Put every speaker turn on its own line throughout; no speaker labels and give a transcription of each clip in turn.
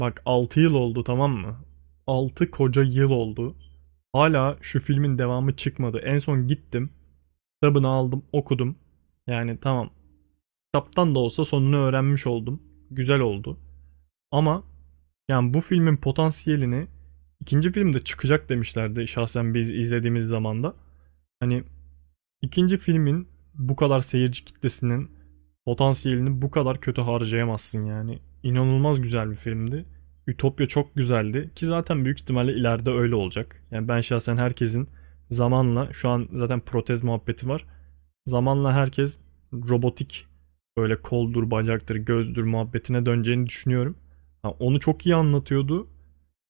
Bak 6 yıl oldu, tamam mı? 6 koca yıl oldu. Hala şu filmin devamı çıkmadı. En son gittim. Kitabını aldım, okudum. Yani tamam. Kitaptan da olsa sonunu öğrenmiş oldum. Güzel oldu. Ama yani bu filmin potansiyelini ikinci filmde çıkacak demişlerdi şahsen biz izlediğimiz zamanda. Hani İkinci filmin bu kadar seyirci kitlesinin potansiyelini bu kadar kötü harcayamazsın yani. İnanılmaz güzel bir filmdi. Ütopya çok güzeldi ki zaten büyük ihtimalle ileride öyle olacak. Yani ben şahsen herkesin zamanla, şu an zaten protez muhabbeti var. Zamanla herkes robotik, böyle koldur, bacaktır, gözdür muhabbetine döneceğini düşünüyorum. Ha, onu çok iyi anlatıyordu.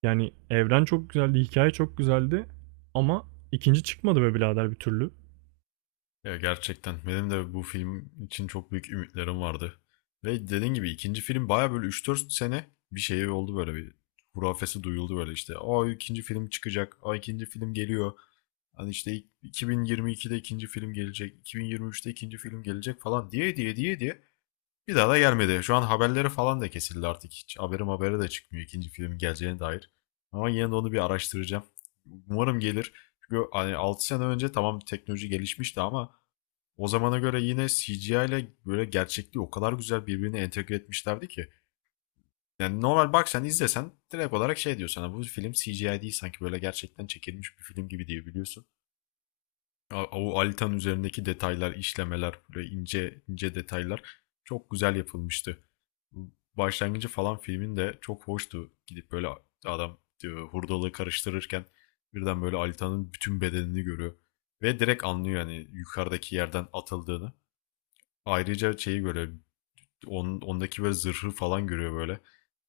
Yani evren çok güzeldi, hikaye çok güzeldi ama ikinci çıkmadı be birader bir türlü.
Ya gerçekten benim de bu film için çok büyük ümitlerim vardı. Ve dediğin gibi ikinci film baya böyle üç dört sene bir şey oldu böyle bir hurafesi duyuldu böyle işte. Aa, ikinci film çıkacak. Aa, ikinci film geliyor. Hani işte 2022'de ikinci film gelecek. 2023'te ikinci film gelecek falan diye diye diye diye. Bir daha da gelmedi. Şu an haberleri falan da kesildi artık. Hiç habere de çıkmıyor ikinci film geleceğine dair. Ama yine de onu bir araştıracağım. Umarım gelir. Çünkü hani 6 sene önce tamam teknoloji gelişmişti ama o zamana göre yine CGI ile böyle gerçekliği o kadar güzel birbirine entegre etmişlerdi ki. Yani normal, bak sen izlesen direkt olarak şey diyor sana, bu film CGI değil sanki böyle gerçekten çekilmiş bir film gibi diye biliyorsun. O Alitan üzerindeki detaylar, işlemeler, böyle ince ince detaylar çok güzel yapılmıştı. Bu başlangıcı falan filmin de çok hoştu. Gidip böyle adam diyor, hurdalığı karıştırırken birden böyle Alitan'ın bütün bedenini görüyor. Ve direkt anlıyor yani yukarıdaki yerden atıldığını. Ayrıca şeyi böyle ondaki böyle zırhı falan görüyor böyle.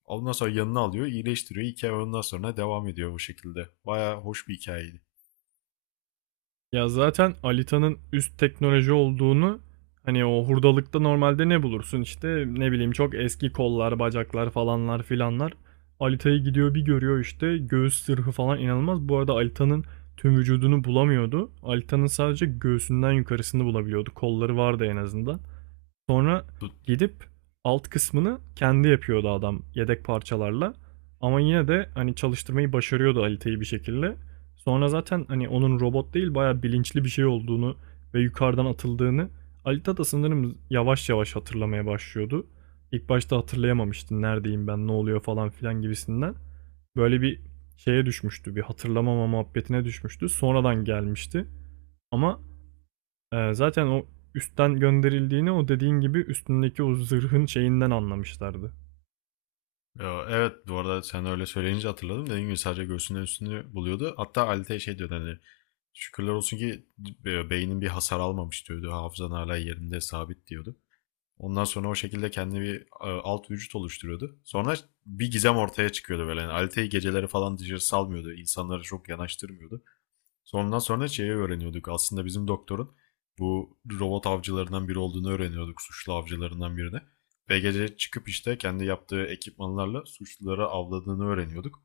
Ondan sonra yanına alıyor, iyileştiriyor. Hikaye ondan sonra devam ediyor bu şekilde. Baya hoş bir hikayeydi.
Ya zaten Alita'nın üst teknoloji olduğunu, hani o hurdalıkta normalde ne bulursun, işte ne bileyim, çok eski kollar, bacaklar falanlar filanlar. Alita'yı gidiyor bir görüyor, işte göğüs sırhı falan inanılmaz. Bu arada Alita'nın tüm vücudunu bulamıyordu. Alita'nın sadece göğsünden yukarısını bulabiliyordu. Kolları vardı en azından. Sonra
Bu-
gidip alt kısmını kendi yapıyordu adam, yedek parçalarla. Ama yine de hani çalıştırmayı başarıyordu Alita'yı bir şekilde. Sonra zaten hani onun robot değil bayağı bilinçli bir şey olduğunu ve yukarıdan atıldığını Alita da sanırım yavaş yavaş hatırlamaya başlıyordu. İlk başta hatırlayamamıştı, neredeyim ben, ne oluyor falan filan gibisinden. Böyle bir şeye düşmüştü, bir hatırlamama muhabbetine düşmüştü. Sonradan gelmişti. Ama zaten o üstten gönderildiğini, o dediğin gibi, üstündeki o zırhın şeyinden anlamışlardı.
Ya, evet, bu arada sen öyle söyleyince hatırladım. Dediğim gibi sadece göğsünün üstünü buluyordu. Hatta Alite'ye şey diyordu, hani şükürler olsun ki beynin bir hasar almamış diyordu. Hafızan hala yerinde sabit diyordu. Ondan sonra o şekilde kendi bir alt vücut oluşturuyordu. Sonra bir gizem ortaya çıkıyordu böyle. Yani Alite'yi geceleri falan dışarı salmıyordu. İnsanları çok yanaştırmıyordu. Sondan sonra şeyi öğreniyorduk. Aslında bizim doktorun bu robot avcılarından biri olduğunu öğreniyorduk. Suçlu avcılarından birini. Ve gece çıkıp işte kendi yaptığı ekipmanlarla suçluları avladığını öğreniyorduk.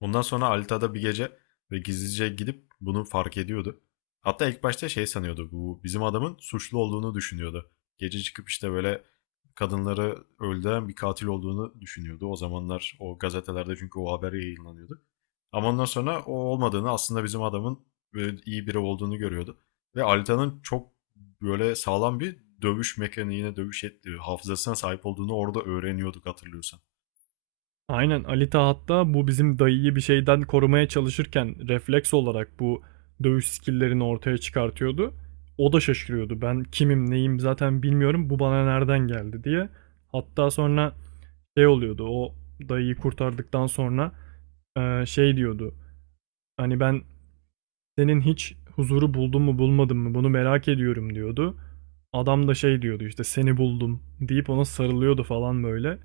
Ondan sonra Alita'da bir gece ve gizlice gidip bunu fark ediyordu. Hatta ilk başta şey sanıyordu. Bu bizim adamın suçlu olduğunu düşünüyordu. Gece çıkıp işte böyle kadınları öldüren bir katil olduğunu düşünüyordu. O zamanlar o gazetelerde çünkü o haber yayınlanıyordu. Ama ondan sonra o olmadığını, aslında bizim adamın iyi biri olduğunu görüyordu. Ve Alita'nın çok böyle sağlam bir dövüş mekaniğine, dövüş ettiği hafızasına sahip olduğunu orada öğreniyorduk, hatırlıyorsan.
Aynen, Alita hatta bu bizim dayıyı bir şeyden korumaya çalışırken refleks olarak bu dövüş skill'lerini ortaya çıkartıyordu. O da şaşırıyordu. Ben kimim neyim zaten bilmiyorum, bu bana nereden geldi diye. Hatta sonra şey oluyordu, o dayıyı kurtardıktan sonra şey diyordu. Hani ben Senin hiç huzuru buldun mu bulmadın mı, bunu merak ediyorum diyordu. Adam da şey diyordu, işte seni buldum deyip ona sarılıyordu falan böyle.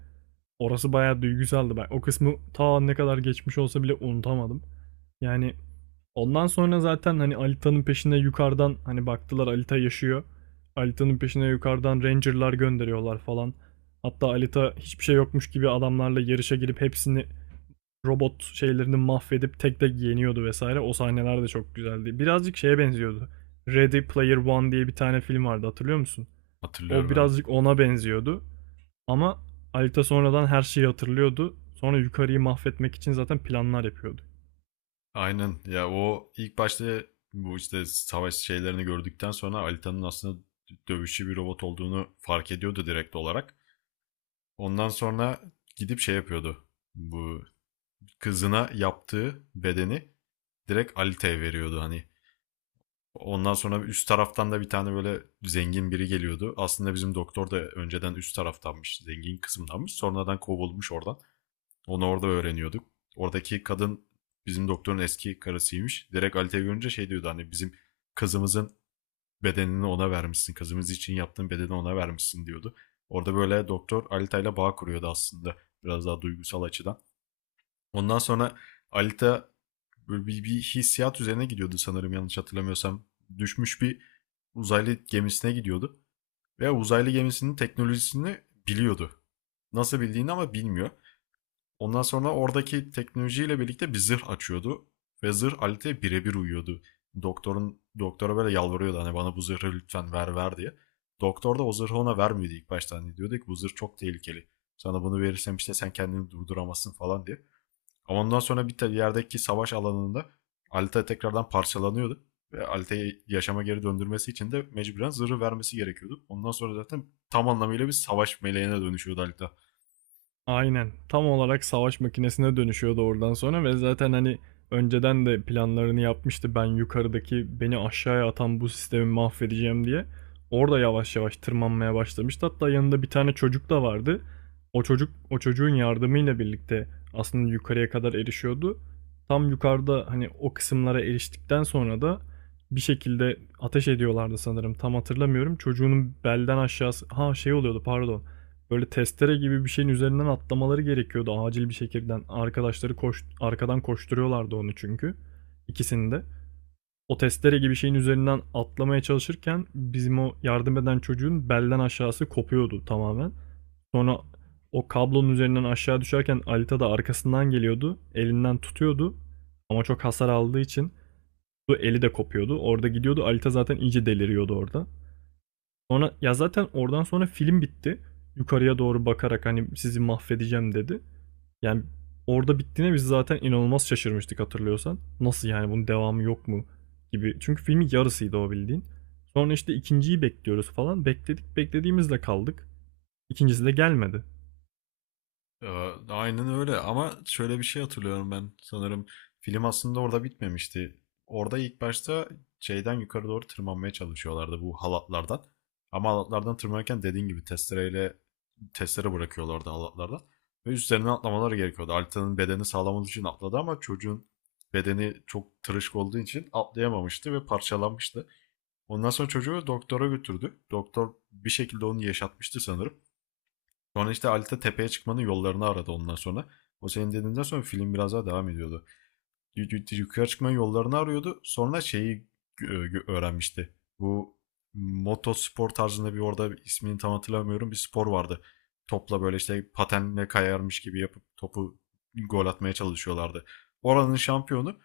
Orası bayağı duygusaldı. Ben o kısmı ta ne kadar geçmiş olsa bile unutamadım. Yani ondan sonra zaten hani Alita'nın peşine yukarıdan, hani baktılar Alita yaşıyor. Alita'nın peşine yukarıdan Ranger'lar gönderiyorlar falan. Hatta Alita hiçbir şey yokmuş gibi adamlarla yarışa girip hepsini, robot şeylerini mahvedip tek tek yeniyordu vesaire. O sahneler de çok güzeldi. Birazcık şeye benziyordu. Ready Player One diye bir tane film vardı, hatırlıyor musun? O
Hatırlıyorum, evet.
birazcık ona benziyordu. Ama Alita sonradan her şeyi hatırlıyordu. Sonra yukarıyı mahvetmek için zaten planlar yapıyordu.
Aynen ya, o ilk başta bu işte savaş şeylerini gördükten sonra Alita'nın aslında dövüşçü bir robot olduğunu fark ediyordu direkt olarak. Ondan sonra gidip şey yapıyordu. Bu kızına yaptığı bedeni direkt Alita'ya veriyordu hani. Ondan sonra üst taraftan da bir tane böyle zengin biri geliyordu. Aslında bizim doktor da önceden üst taraftanmış, zengin kısımdanmış. Sonradan kovulmuş oradan. Onu orada öğreniyorduk. Oradaki kadın bizim doktorun eski karısıymış. Direkt Alita'yı görünce şey diyordu, hani bizim kızımızın bedenini ona vermişsin. Kızımız için yaptığın bedeni ona vermişsin diyordu. Orada böyle doktor Alita ile bağ kuruyordu aslında. Biraz daha duygusal açıdan. Ondan sonra Alita böyle bir hissiyat üzerine gidiyordu sanırım, yanlış hatırlamıyorsam. Düşmüş bir uzaylı gemisine gidiyordu. Ve uzaylı gemisinin teknolojisini biliyordu. Nasıl bildiğini ama bilmiyor. Ondan sonra oradaki teknolojiyle birlikte bir zırh açıyordu. Ve zırh Alit'e birebir uyuyordu. Doktora böyle yalvarıyordu, hani bana bu zırhı lütfen ver diye. Doktor da o zırhı ona vermiyordu ilk başta. Hani diyordu ki, bu zırh çok tehlikeli. Sana bunu verirsem işte sen kendini durduramazsın falan diye. Ama ondan sonra bir yerdeki savaş alanında Alita tekrardan parçalanıyordu. Ve Alita'yı yaşama geri döndürmesi için de mecburen zırhı vermesi gerekiyordu. Ondan sonra zaten tam anlamıyla bir savaş meleğine dönüşüyordu Alita.
Aynen. Tam olarak savaş makinesine dönüşüyordu oradan sonra ve zaten hani önceden de planlarını yapmıştı, ben yukarıdaki beni aşağıya atan bu sistemi mahvedeceğim diye. Orada yavaş yavaş tırmanmaya başlamıştı. Hatta yanında bir tane çocuk da vardı. O çocuğun yardımıyla birlikte aslında yukarıya kadar erişiyordu. Tam yukarıda hani o kısımlara eriştikten sonra da bir şekilde ateş ediyorlardı sanırım. Tam hatırlamıyorum. Çocuğunun belden aşağısı, ha şey oluyordu, pardon. Böyle testere gibi bir şeyin üzerinden atlamaları gerekiyordu acil bir şekilde. Arkadaşları koş, arkadan koşturuyorlardı onu çünkü. İkisini de. O testere gibi şeyin üzerinden atlamaya çalışırken bizim o yardım eden çocuğun belden aşağısı kopuyordu tamamen. Sonra o kablonun üzerinden aşağı düşerken Alita da arkasından geliyordu. Elinden tutuyordu. Ama çok hasar aldığı için bu eli de kopuyordu. Orada gidiyordu. Alita zaten iyice deliriyordu orada. Sonra ya zaten oradan sonra film bitti. Yukarıya doğru bakarak hani sizi mahvedeceğim dedi. Yani orada bittiğine biz zaten inanılmaz şaşırmıştık, hatırlıyorsan. Nasıl yani, bunun devamı yok mu gibi. Çünkü filmin yarısıydı o, bildiğin. Sonra işte ikinciyi bekliyoruz falan. Bekledik, beklediğimizde kaldık. İkincisi de gelmedi.
Ya, aynen öyle, ama şöyle bir şey hatırlıyorum ben sanırım, film aslında orada bitmemişti. Orada ilk başta şeyden yukarı doğru tırmanmaya çalışıyorlardı bu halatlardan. Ama halatlardan tırmanırken dediğin gibi testere bırakıyorlardı halatlardan. Ve üstlerine atlamaları gerekiyordu. Alita'nın bedeni sağlam olduğu için atladı ama çocuğun bedeni çok tırışık olduğu için atlayamamıştı ve parçalanmıştı. Ondan sonra çocuğu doktora götürdü. Doktor bir şekilde onu yaşatmıştı sanırım. Sonra işte Alita tepeye çıkmanın yollarını aradı ondan sonra. O senin dediğinden sonra film biraz daha devam ediyordu. Yukarı çıkmanın yollarını arıyordu. Sonra şeyi öğrenmişti. Bu motospor tarzında bir, orada ismini tam hatırlamıyorum, bir spor vardı. Topla böyle işte patenle kayarmış gibi yapıp topu gol atmaya çalışıyorlardı. Oranın şampiyonu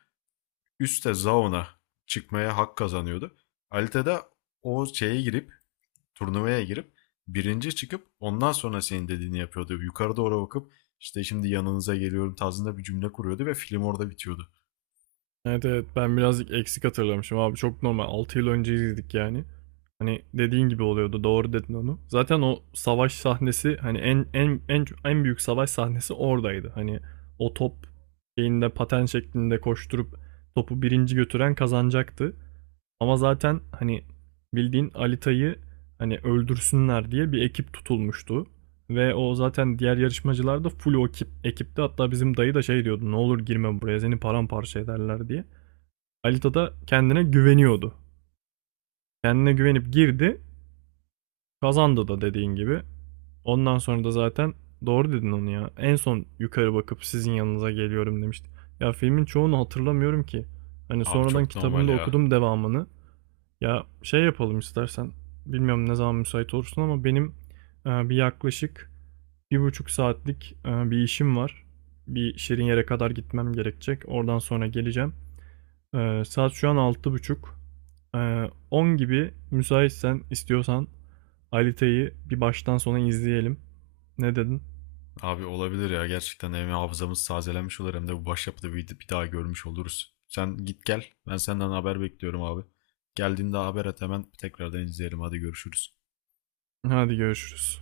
üstte Zaun'a çıkmaya hak kazanıyordu. Alita da o şeye girip turnuvaya girip birinci çıkıp ondan sonra senin dediğini yapıyordu. Yukarı doğru bakıp, işte şimdi yanınıza geliyorum tarzında bir cümle kuruyordu ve film orada bitiyordu.
Evet evet, ben birazcık eksik hatırlamışım abi, çok normal, 6 yıl önce izledik yani. Hani dediğin gibi oluyordu, doğru dedin onu. Zaten o savaş sahnesi, hani en en en en büyük savaş sahnesi oradaydı. Hani o top şeyinde paten şeklinde koşturup topu birinci götüren kazanacaktı. Ama zaten hani bildiğin Alita'yı hani öldürsünler diye bir ekip tutulmuştu. Ve o zaten, diğer yarışmacılar da full o ekipti. Hatta bizim dayı da şey diyordu, ne olur girme buraya, seni paramparça ederler diye. Alita da kendine güveniyordu. Kendine güvenip girdi. Kazandı da, dediğin gibi. Ondan sonra da zaten, doğru dedin onu ya. En son yukarı bakıp sizin yanınıza geliyorum demişti. Ya filmin çoğunu hatırlamıyorum ki. Hani
Abi
sonradan
çok normal
kitabını da
ya.
okudum, devamını. Ya şey yapalım istersen. Bilmiyorum ne zaman müsait olursun ama benim bir yaklaşık bir buçuk saatlik bir işim var. Bir şirin yere kadar gitmem gerekecek. Oradan sonra geleceğim. Saat şu an 6:30. On gibi müsaitsen, istiyorsan Alite'yi bir baştan sona izleyelim. Ne dedin?
Abi olabilir ya, gerçekten hem hafızamız tazelenmiş olur hem de bu başyapıtı bir daha görmüş oluruz. Sen git gel. Ben senden haber bekliyorum abi. Geldiğinde haber et, hemen tekrardan izleyelim. Hadi görüşürüz.
Hadi görüşürüz.